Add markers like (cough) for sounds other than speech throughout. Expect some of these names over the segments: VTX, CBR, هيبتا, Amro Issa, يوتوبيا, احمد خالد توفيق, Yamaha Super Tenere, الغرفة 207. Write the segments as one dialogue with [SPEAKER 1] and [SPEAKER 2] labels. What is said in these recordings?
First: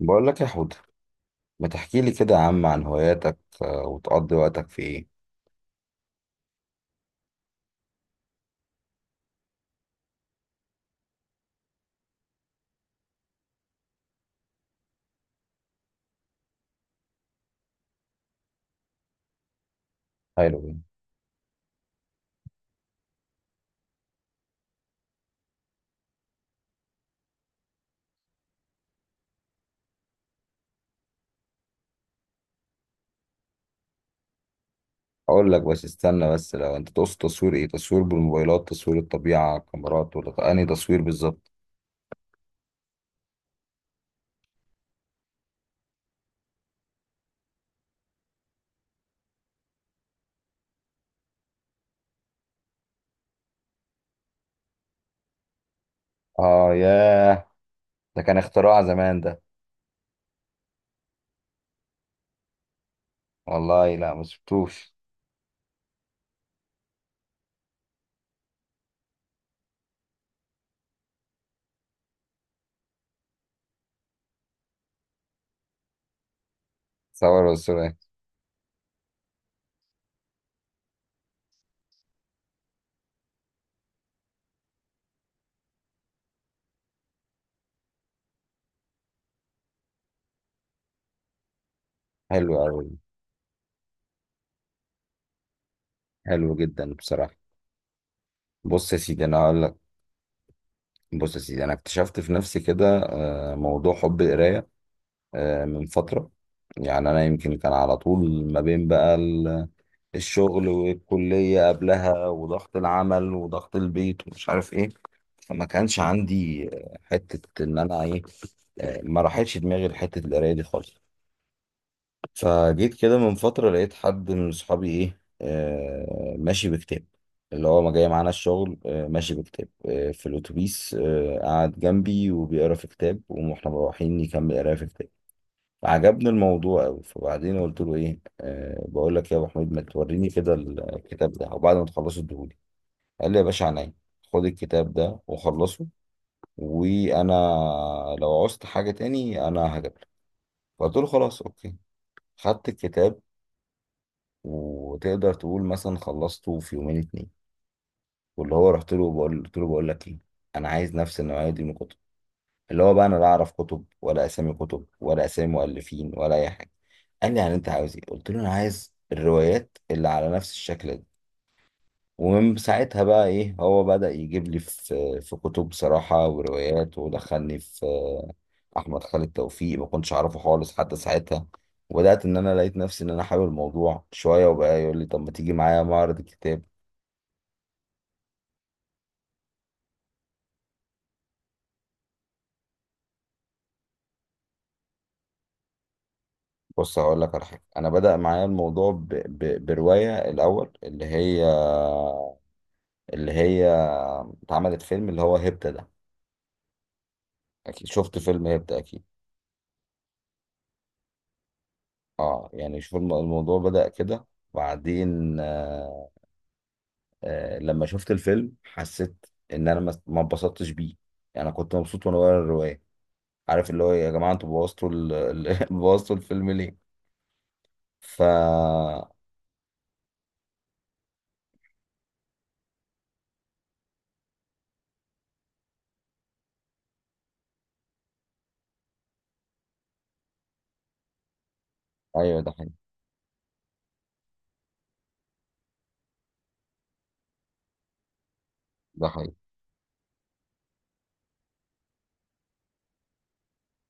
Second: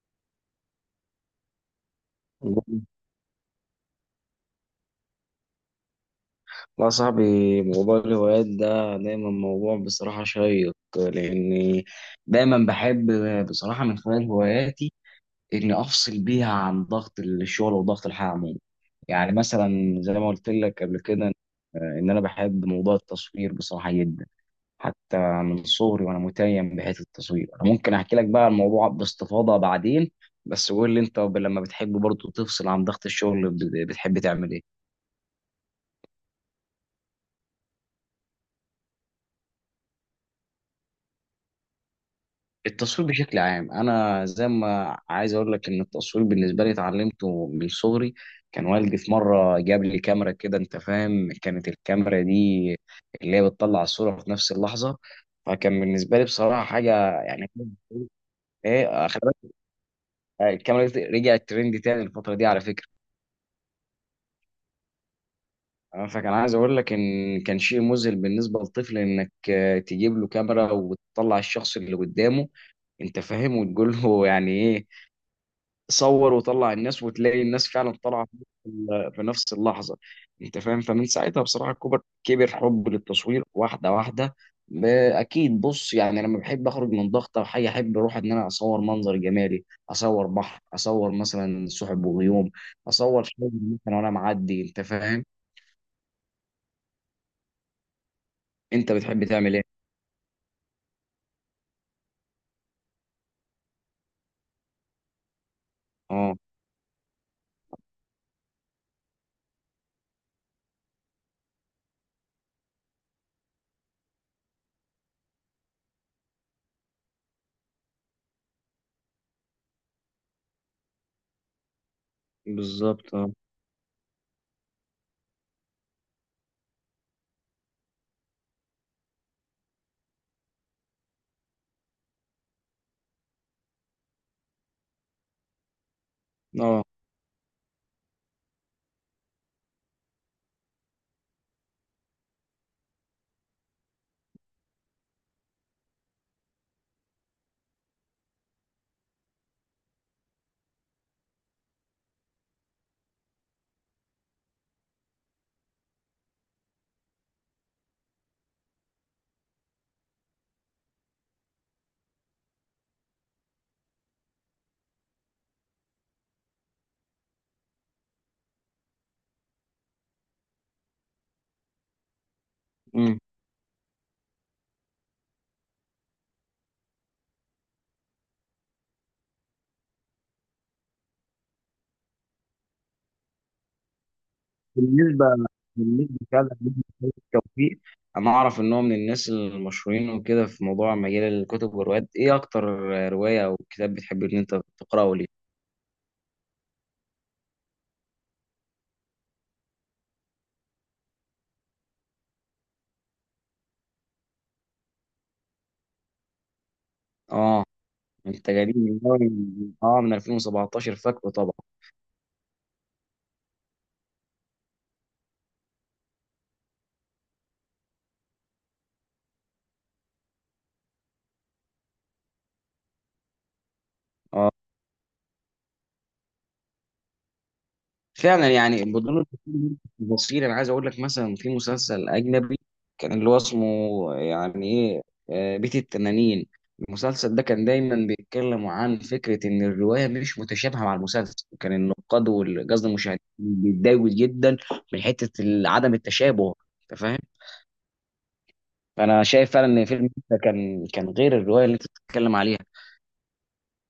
[SPEAKER 1] بقول لك يا حود، ما تحكي لي كده يا عم عن هواياتك، وتقضي وقتك في ايه.
[SPEAKER 2] لا صاحبي، موضوع الهوايات ده دايما موضوع بصراحة شيق، لأني دايما بحب بصراحة من خلال هواياتي إني أفصل بيها عن ضغط الشغل وضغط الحياة عموما. يعني مثلا زي ما قلت
[SPEAKER 1] حلو ده.
[SPEAKER 2] لك قبل كده، إن أنا بحب موضوع التصوير بصراحة جدا، حتى من صغري وأنا متيم بحيث التصوير. أنا ممكن أحكي لك بقى الموضوع باستفاضة بعدين، بس قول لي أنت لما بتحب برضه تفصل عن ضغط الشغل بتحب تعمل إيه؟
[SPEAKER 1] اقول لك بس، استنى بس، لو انت تقصد تصوير ايه؟ تصوير بالموبايلات؟ تصوير الطبيعة؟ كاميرات؟ ولا انهي تصوير بالظبط؟
[SPEAKER 2] التصوير بشكل عام، انا زي ما عايز اقول لك ان التصوير بالنسبه لي اتعلمته من صغري. كان والدي في مره جاب لي كاميرا كده، انت فاهم، كانت الكاميرا دي اللي هي بتطلع الصوره في نفس اللحظه. فكان بالنسبه لي بصراحه
[SPEAKER 1] اه
[SPEAKER 2] حاجه
[SPEAKER 1] ياه،
[SPEAKER 2] يعني.
[SPEAKER 1] ده كان اختراع
[SPEAKER 2] ايه،
[SPEAKER 1] زمان
[SPEAKER 2] خلي
[SPEAKER 1] ده.
[SPEAKER 2] بالك الكاميرا دي رجعت ترند تاني الفتره دي على فكره.
[SPEAKER 1] والله لا، ما شفتوش.
[SPEAKER 2] أنا فكان عايز اقول لك ان كان شيء مذهل بالنسبه للطفل انك تجيب له كاميرا وتطلع الشخص اللي قدامه، انت فاهم، وتقول له يعني ايه، صور وطلع الناس، وتلاقي
[SPEAKER 1] صور
[SPEAKER 2] الناس
[SPEAKER 1] صور.
[SPEAKER 2] فعلا طالعه في نفس اللحظه، انت فاهم. فمن ساعتها بصراحه كبر حب للتصوير واحده واحده. ب- اكيد، بص، يعني لما بحب اخرج من ضغط او حاجه احب اروح ان انا اصور منظر جمالي، اصور بحر، اصور مثلا سحب وغيوم،
[SPEAKER 1] حلو قوي.
[SPEAKER 2] اصور شجر مثلا وانا معدي، انت فاهم.
[SPEAKER 1] حلو جدا بصراحة. بص
[SPEAKER 2] انت
[SPEAKER 1] يا سيدي،
[SPEAKER 2] بتحب
[SPEAKER 1] انا
[SPEAKER 2] تعمل
[SPEAKER 1] هقول لك.
[SPEAKER 2] ايه؟
[SPEAKER 1] بص يا سيدي، انا اكتشفت في نفسي كده موضوع حب القراية من فترة.
[SPEAKER 2] اه،
[SPEAKER 1] يعني انا يمكن كان على طول ما بين بقى الشغل والكلية قبلها وضغط العمل وضغط البيت ومش عارف ايه، فما كانش عندي حتة ان انا ايه، ما راحتش دماغي لحتة القراية دي خالص. فجيت
[SPEAKER 2] بالظبط.
[SPEAKER 1] كده
[SPEAKER 2] اه،
[SPEAKER 1] من فترة لقيت حد من صحابي ايه، ماشي بكتاب، اللي هو ما جاي معانا الشغل ماشي بكتاب في الأتوبيس، قعد جنبي وبيقرا في كتاب واحنا مروحين، يكمل قرايه في كتاب. عجبني
[SPEAKER 2] اه،
[SPEAKER 1] الموضوع أوي، فبعدين قلت له إيه، أه بقول لك يا أبو حميد، ما توريني كده الكتاب ده وبعد ما تخلصه اديهولي. قال لي يا باشا عينيا، خد الكتاب ده وخلصه، وأنا لو عوزت حاجة تاني أنا هجيب لك. فقلت له خلاص أوكي، خدت الكتاب، وتقدر تقول مثلا خلصته في يومين اتنين. واللي هو رحت له بقول، قلت له بقول لك إيه، أنا عايز نفس النوعية دي من الكتب، اللي هو بقى انا لا اعرف كتب ولا اسامي كتب ولا اسامي مؤلفين ولا اي حاجه. قال لي يعني انت عاوز ايه؟ قلت له انا عايز الروايات اللي على نفس الشكل ده. ومن ساعتها
[SPEAKER 2] مم.
[SPEAKER 1] بقى ايه، هو بدأ يجيب لي في كتب صراحه وروايات، ودخلني في احمد خالد توفيق. ما كنتش اعرفه خالص حتى ساعتها. وبدأت ان انا لقيت نفسي ان انا حابب الموضوع شويه. وبقى يقول لي طب ما
[SPEAKER 2] بالنسبه
[SPEAKER 1] تيجي معايا
[SPEAKER 2] بالنسبة
[SPEAKER 1] معرض
[SPEAKER 2] فعلا
[SPEAKER 1] الكتاب.
[SPEAKER 2] لأحمد توفيق، أنا أعرف إن هو من الناس المشهورين وكده في موضوع مجال الكتب والروايات، إيه أكتر رواية أو كتاب بتحب إن أنت تقرأه ليه؟
[SPEAKER 1] بص هقول لك على حاجه، انا بدأ معايا الموضوع بروايه الاول اللي هي اتعملت فيلم، اللي هو هيبتا ده.
[SPEAKER 2] آه،
[SPEAKER 1] اكيد شفت فيلم
[SPEAKER 2] أنت جديد
[SPEAKER 1] هيبتا
[SPEAKER 2] من
[SPEAKER 1] اكيد.
[SPEAKER 2] أول، آه، من 2017 فاكره طبعا.
[SPEAKER 1] اه يعني شوف، الموضوع بدأ كده. وبعدين لما شفت الفيلم حسيت ان انا ما اتبسطتش بيه. يعني انا كنت مبسوط وانا بقرا الرواية. عارف اللي هو إيه، يا جماعة انتوا بوظتوا (laughs) بوظتوا الفيلم ليه. ف
[SPEAKER 2] فعلا يعني بدون، بصير انا عايز اقول لك مثلا في مسلسل اجنبي كان اللي هو اسمه يعني ايه، بيت التنانين. المسلسل ده كان دايما بيتكلموا عن فكره ان الروايه مش متشابهه مع المسلسل، وكان النقاد
[SPEAKER 1] ايوه ده حقيقي.
[SPEAKER 2] والقصد المشاهدين بيتضايقوا جدا من حته عدم التشابه، انت فاهم.
[SPEAKER 1] ده
[SPEAKER 2] فانا
[SPEAKER 1] حقيقي.
[SPEAKER 2] شايف فعلا ان فيلم ده كان غير الروايه اللي انت بتتكلم عليها.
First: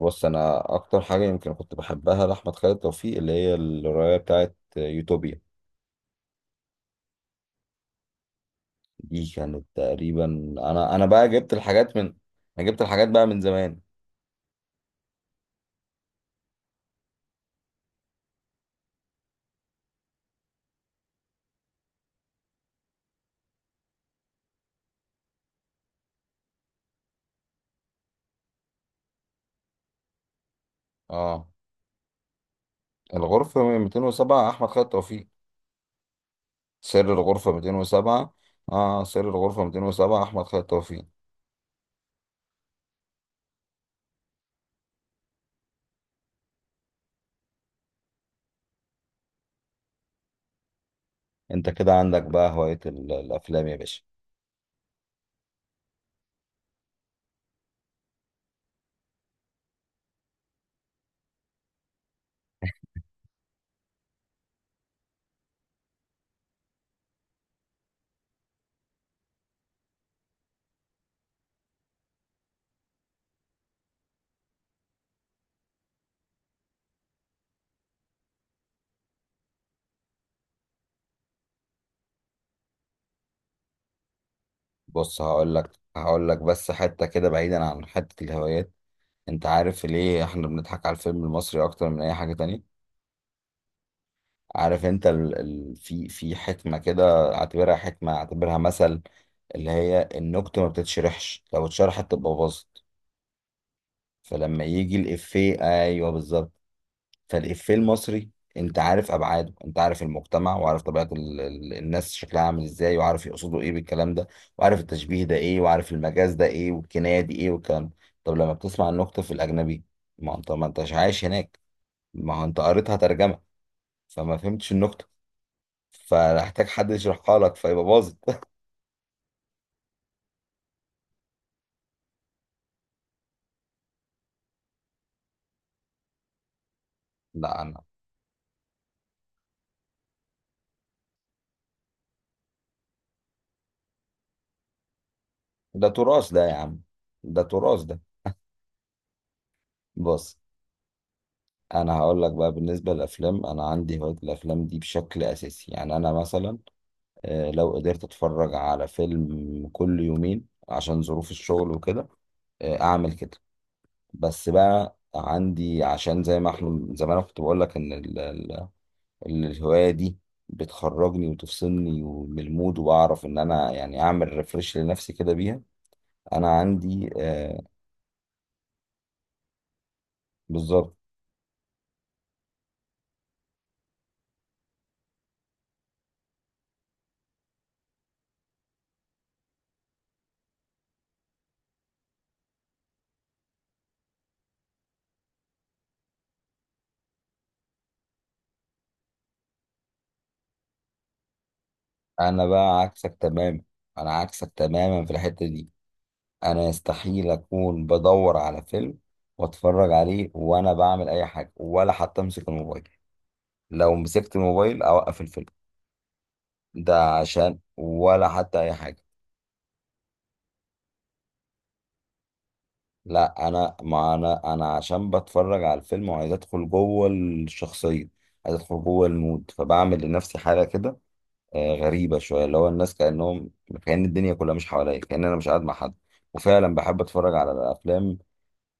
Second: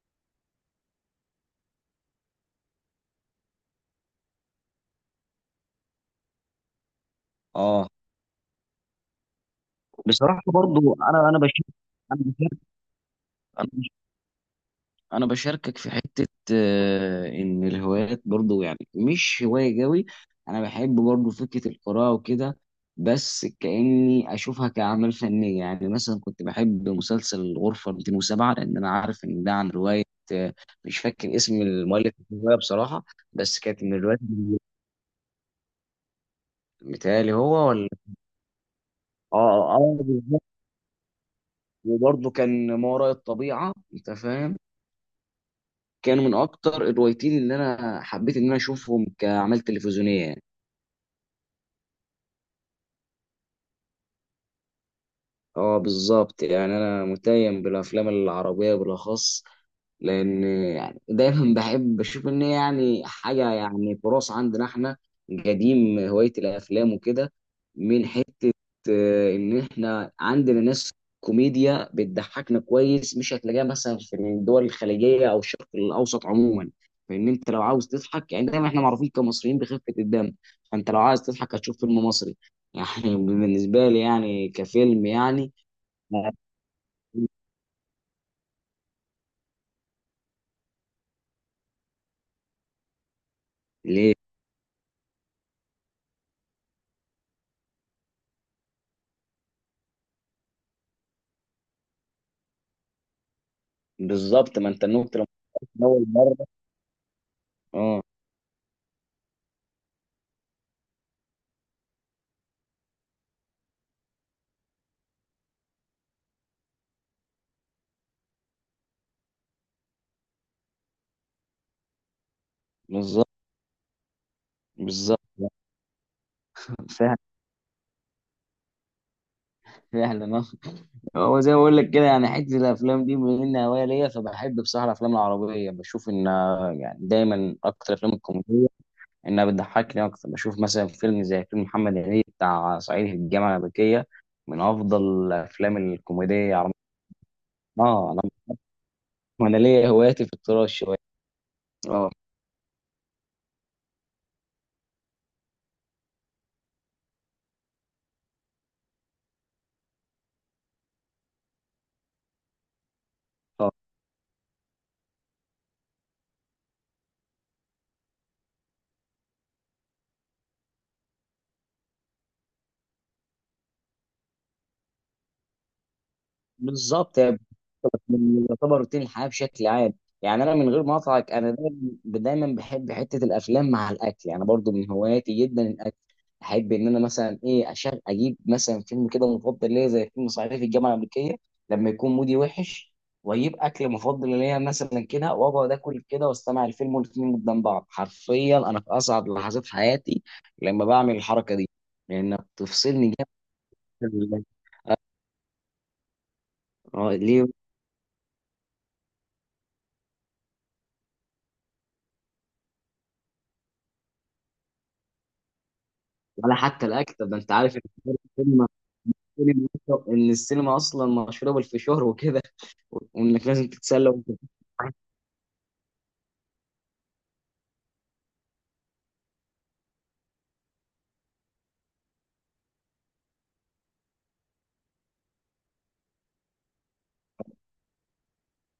[SPEAKER 1] بص انا اكتر حاجة يمكن كنت بحبها لأحمد خالد توفيق، اللي هي الرواية بتاعت يوتوبيا.
[SPEAKER 2] اه،
[SPEAKER 1] دي كانت تقريبا،
[SPEAKER 2] بصراحه
[SPEAKER 1] انا
[SPEAKER 2] برضو،
[SPEAKER 1] انا بقى
[SPEAKER 2] انا
[SPEAKER 1] جبت
[SPEAKER 2] بشوف،
[SPEAKER 1] الحاجات من،
[SPEAKER 2] انا بشوف،
[SPEAKER 1] انا جبت الحاجات بقى من زمان.
[SPEAKER 2] انا بشاركك في حته ان الهوايات برضو يعني مش هوايه قوي. انا بحب برضو فكره القراءه وكده، بس كاني اشوفها كاعمال فنيه. يعني مثلا كنت بحب مسلسل الغرفه 207، لان انا عارف ان ده عن روايه. آه، مش فاكر
[SPEAKER 1] اه
[SPEAKER 2] اسم المؤلف الروايه بصراحه، بس
[SPEAKER 1] الغرفة
[SPEAKER 2] كانت من الروايات
[SPEAKER 1] 207
[SPEAKER 2] دي.
[SPEAKER 1] احمد خالد توفيق. سر
[SPEAKER 2] متهيألي
[SPEAKER 1] الغرفة
[SPEAKER 2] هو ولا.
[SPEAKER 1] 207. اه سر
[SPEAKER 2] اه،
[SPEAKER 1] الغرفة
[SPEAKER 2] اه،
[SPEAKER 1] 207
[SPEAKER 2] بالظبط.
[SPEAKER 1] احمد خالد توفيق.
[SPEAKER 2] وبرضه كان ما وراء الطبيعه، انت فاهم، كانوا من اكتر الروايتين اللي انا حبيت ان انا اشوفهم كاعمال تلفزيونيه.
[SPEAKER 1] انت كده عندك بقى هواية الافلام يا باشا.
[SPEAKER 2] اه، بالظبط، يعني انا متيم بالافلام العربيه بالاخص، لان يعني دايما (laughs) بحب بشوف ان هي يعني حاجه يعني تراث عندنا احنا قديم هوايه الافلام وكده، من حته ان احنا عندنا ناس كوميديا بتضحكنا كويس مش هتلاقيها مثلا في الدول الخليجيه او الشرق الاوسط عموما. فان انت لو عاوز تضحك، يعني دايما احنا معروفين كمصريين بخفه الدم، فانت لو عايز تضحك هتشوف فيلم مصري (laughs) يعني بالنسبه لي يعني كفيلم
[SPEAKER 1] بص
[SPEAKER 2] يعني.
[SPEAKER 1] هقول لك هقول
[SPEAKER 2] ما-
[SPEAKER 1] لك بس حتة كده بعيدا عن حتة الهوايات. انت عارف ليه احنا بنضحك على الفيلم المصري اكتر من اي حاجة تانية؟
[SPEAKER 2] ليه؟
[SPEAKER 1] عارف انت في في حكمة كده، اعتبرها حكمة اعتبرها مثل، اللي هي النكتة ما بتتشرحش، لو اتشرحت تبقى باظت.
[SPEAKER 2] بالظبط،
[SPEAKER 1] فلما
[SPEAKER 2] ما انت
[SPEAKER 1] يجي
[SPEAKER 2] النكته لما
[SPEAKER 1] الإفيه،
[SPEAKER 2] كنت اول
[SPEAKER 1] ايوه
[SPEAKER 2] مره.
[SPEAKER 1] بالظبط، فالإفيه
[SPEAKER 2] اه،
[SPEAKER 1] المصري انت عارف ابعاده، انت عارف المجتمع، وعارف طبيعة الناس شكلها عامل ازاي، وعارف يقصدوا ايه بالكلام ده، وعارف التشبيه ده ايه، وعارف المجاز ده ايه، والكناية دي ايه، والكلام ده. طب لما بتسمع النكتة في الأجنبي، ما انت ما انتش عايش هناك، ما هو انت قريتها
[SPEAKER 2] بالظبط.
[SPEAKER 1] ترجمة، فما فهمتش النكتة،
[SPEAKER 2] بالظبط.
[SPEAKER 1] فهحتاج حد
[SPEAKER 2] فعلا.
[SPEAKER 1] يشرحها لك، فيبقى باظت.
[SPEAKER 2] فعلا. اه، هو زي ما بقول لك كده، يعني حته الافلام دي بما انها هوايه ليا، فبحب بصراحه الافلام العربيه، بشوف ان يعني دايما
[SPEAKER 1] لا انا.
[SPEAKER 2] اكتر الافلام الكوميديه انها بتضحكني اكتر. بشوف مثلا فيلم زي فيلم محمد هنيدي بتاع صعيدي في الجامعه الامريكيه، من افضل الافلام
[SPEAKER 1] ده تراث ده
[SPEAKER 2] الكوميديه
[SPEAKER 1] يا
[SPEAKER 2] العربيه.
[SPEAKER 1] عم، ده تراث ده.
[SPEAKER 2] اه، انا انا ليا هواياتي في
[SPEAKER 1] بص
[SPEAKER 2] التراش شويه.
[SPEAKER 1] انا
[SPEAKER 2] اه،
[SPEAKER 1] هقول لك بقى بالنسبه للافلام، انا عندي هوايه الافلام دي بشكل اساسي. يعني انا مثلا لو قدرت اتفرج على فيلم كل يومين عشان ظروف الشغل وكده، اعمل كده.
[SPEAKER 2] اه،
[SPEAKER 1] بس بقى عندي عشان زي ما احنا، زي ما انا كنت بقول لك ان الهوايه دي بتخرجني وتفصلني من المود، وبعرف ان انا يعني اعمل ريفرش لنفسي كده بيها. انا عندي
[SPEAKER 2] بالظبط.
[SPEAKER 1] آه.
[SPEAKER 2] من يعتبر روتين الحياه بشكل عام. يعني انا من غير
[SPEAKER 1] بالظبط.
[SPEAKER 2] ما اقطعك، انا دايما بحب حته الافلام مع الاكل، يعني برضو من هواياتي جدا الاكل. احب ان انا مثلا ايه أشغل اجيب مثلا فيلم كده مفضل ليا زي فيلم صعيدي في الجامعه الامريكيه لما يكون مودي وحش، واجيب اكل مفضل ليا مثلا كده، واقعد اكل كده واستمع الفيلم والاتنين قدام بعض. حرفيا انا في اصعب لحظات حياتي لما بعمل الحركه دي، لانها
[SPEAKER 1] انا بقى
[SPEAKER 2] بتفصلني
[SPEAKER 1] عكسك
[SPEAKER 2] جامد
[SPEAKER 1] تماما،
[SPEAKER 2] عن
[SPEAKER 1] انا عكسك تماما في الحتة دي. انا يستحيل
[SPEAKER 2] ليه؟
[SPEAKER 1] اكون بدور على فيلم واتفرج عليه وانا بعمل اي حاجة، ولا حتى امسك الموبايل. لو مسكت الموبايل اوقف الفيلم.
[SPEAKER 2] ولا حتى
[SPEAKER 1] ده
[SPEAKER 2] الاكل؟ طب ده انت
[SPEAKER 1] عشان
[SPEAKER 2] عارف
[SPEAKER 1] ولا حتى اي حاجة.
[SPEAKER 2] السينما ان السينما اصلا مشهوره بالفشار وكده، وانك
[SPEAKER 1] لا
[SPEAKER 2] لازم
[SPEAKER 1] انا
[SPEAKER 2] تتسلى
[SPEAKER 1] ما
[SPEAKER 2] وانت.
[SPEAKER 1] انا انا عشان بتفرج على الفيلم وعايز ادخل جوه الشخصية، عايز ادخل جوه المود، فبعمل لنفسي حالة كده غريبة شوية، اللي هو الناس كأنهم، كأن الدنيا كلها مش حواليا، كأن أنا مش قاعد مع حد. وفعلا بحب أتفرج على الأفلام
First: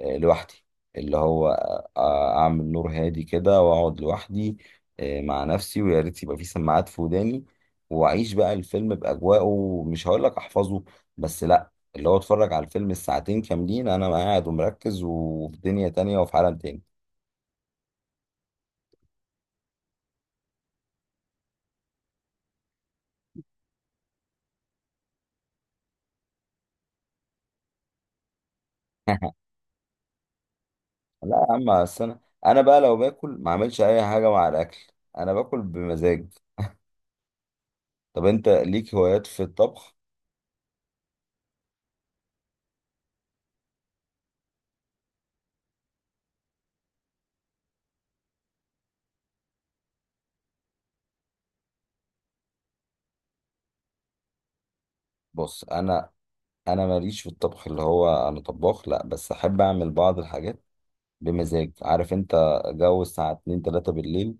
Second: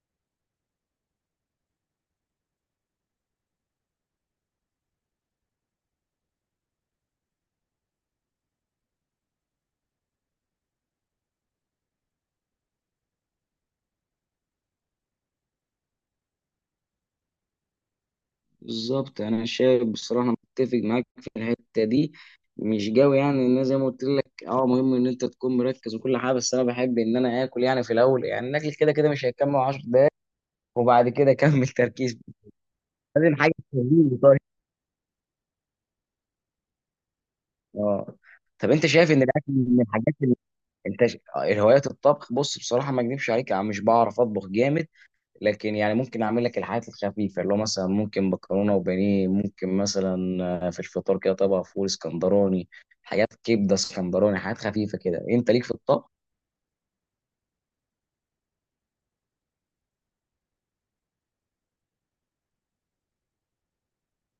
[SPEAKER 1] لوحدي. اللي هو أعمل نور هادي كده وأقعد لوحدي مع نفسي، ويا ريت يبقى في سماعات في وداني، وأعيش بقى الفيلم بأجواءه. مش هقول لك أحفظه، بس لأ اللي هو أتفرج على الفيلم الساعتين كاملين أنا قاعد ومركز وفي دنيا تانية وفي عالم تاني.
[SPEAKER 2] بالظبط، انا شايف بصراحه أنا متفق معاك في الحته دي، مش قوي يعني. ان أنا زي ما قلت لك، اه، مهم ان انت تكون مركز وكل حاجه، بس انا بحب ان انا اكل يعني في الاول. يعني الاكل كده كده مش
[SPEAKER 1] (laughs)
[SPEAKER 2] هيكمل 10 دقائق، وبعد كده
[SPEAKER 1] لا يا
[SPEAKER 2] اكمل
[SPEAKER 1] عم أصل أنا،
[SPEAKER 2] تركيز.
[SPEAKER 1] بقى لو باكل
[SPEAKER 2] لازم
[SPEAKER 1] ما
[SPEAKER 2] حاجه
[SPEAKER 1] أعملش أي
[SPEAKER 2] تهديني،
[SPEAKER 1] حاجة
[SPEAKER 2] طيب.
[SPEAKER 1] مع الأكل. أنا باكل بمزاج.
[SPEAKER 2] اه.
[SPEAKER 1] طب انت
[SPEAKER 2] طب انت
[SPEAKER 1] ليك
[SPEAKER 2] شايف ان
[SPEAKER 1] هوايات في
[SPEAKER 2] الاكل من
[SPEAKER 1] الطبخ؟
[SPEAKER 2] الحاجات اللي الهوايات الطبخ؟ بص بصراحه، ما اكذبش عليك، انا مش بعرف اطبخ جامد، لكن يعني ممكن اعمل لك الحاجات الخفيفه، اللي هو مثلا ممكن مكرونه وبانيه، ممكن مثلا في الفطار كده طبق فول اسكندراني، حاجات كبده اسكندراني، حاجات خفيفه كده. انت ليك
[SPEAKER 1] بص
[SPEAKER 2] في الطبخ؟
[SPEAKER 1] انا ماليش في الطبخ، اللي هو انا طباخ، لا، بس احب اعمل بعض الحاجات بمزاج. عارف انت جو الساعه 2 3 بالليل،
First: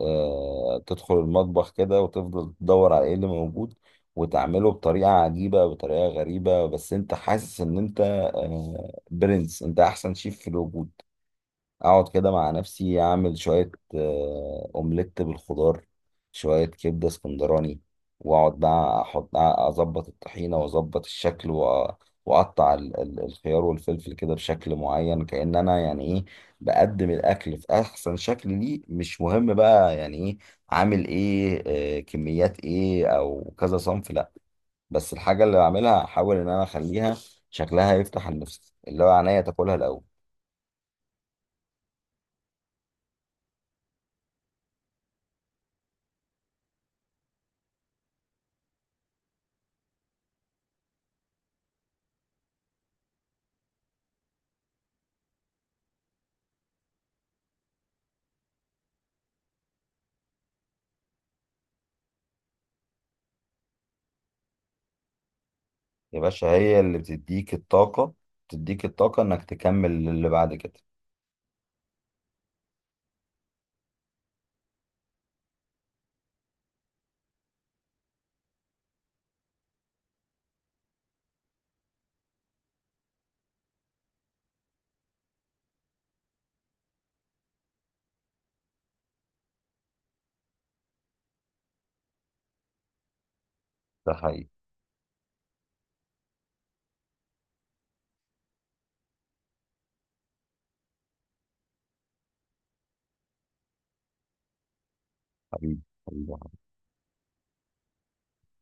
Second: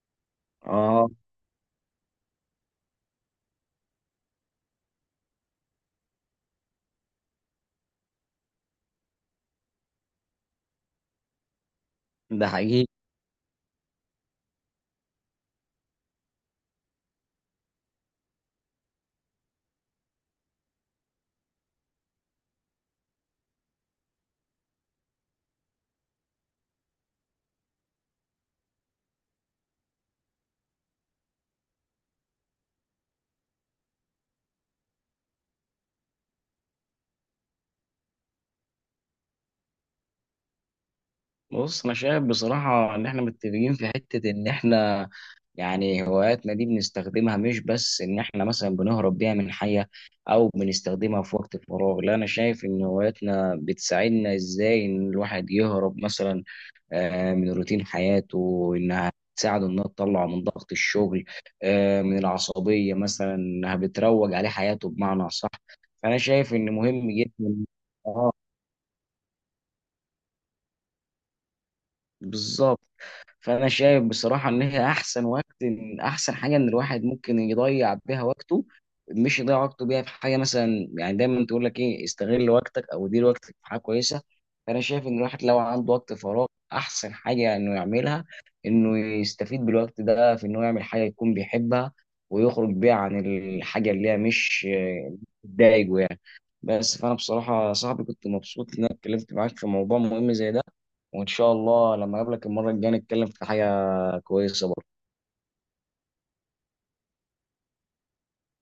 [SPEAKER 1] آه
[SPEAKER 2] اه،
[SPEAKER 1] تدخل المطبخ كده وتفضل تدور على ايه اللي موجود، وتعمله بطريقه عجيبه بطريقه غريبه، بس انت حاسس ان انت آه برنس، انت احسن شيف في الوجود. اقعد كده
[SPEAKER 2] ده
[SPEAKER 1] مع
[SPEAKER 2] حقيقي.
[SPEAKER 1] نفسي اعمل شوية اومليت بالخضار، شوية كبدة اسكندراني، واقعد بقى احط، اظبط الطحينة واظبط الشكل، واقطع الخيار والفلفل كده بشكل معين، كأن انا يعني ايه، بقدم الاكل في احسن شكل ليه. مش مهم بقى يعني ايه عامل ايه، كميات ايه او كذا صنف، لا، بس الحاجة اللي بعملها احاول ان انا اخليها شكلها يفتح النفس، اللي هو عينيا تاكلها الاول.
[SPEAKER 2] بص، انا شايف بصراحه ان احنا متفقين في حته ان احنا يعني هواياتنا دي بنستخدمها مش بس ان احنا مثلا بنهرب بيها من حياة، او بنستخدمها في وقت الفراغ. لا، انا شايف ان هواياتنا بتساعدنا ازاي ان الواحد يهرب مثلا من روتين حياته، انها تساعده انها تطلعه من ضغط الشغل من العصبية مثلا، انها بتروج عليه حياته بمعنى صح. فانا
[SPEAKER 1] يا باشا
[SPEAKER 2] شايف ان
[SPEAKER 1] هي اللي
[SPEAKER 2] مهم
[SPEAKER 1] بتديك
[SPEAKER 2] جدا.
[SPEAKER 1] الطاقة،
[SPEAKER 2] اه،
[SPEAKER 1] بتديك الطاقة انك تكمل اللي بعد كده.
[SPEAKER 2] بالظبط. فانا شايف بصراحه ان هي احسن وقت، احسن حاجه ان الواحد ممكن يضيع بيها وقته، مش يضيع وقته بيها في حاجه. مثلا يعني دايما تقول لك ايه، استغل وقتك او دير وقتك في حاجه كويسه. فانا شايف ان الواحد لو عنده وقت فراغ، احسن حاجه انه يعملها انه يستفيد بالوقت ده في انه يعمل حاجه يكون بيحبها، ويخرج بيها عن الحاجه اللي
[SPEAKER 1] ده
[SPEAKER 2] هي
[SPEAKER 1] حقيقي.
[SPEAKER 2] مش بتضايقه يعني. بس فانا بصراحه يا صاحبي كنت مبسوط ان انا اتكلمت معاك في موضوع مهم زي ده، وان شاء الله لما اقابلك المره الجايه نتكلم في حاجه كويسه برضه.
[SPEAKER 1] حبيبي، حبيبي.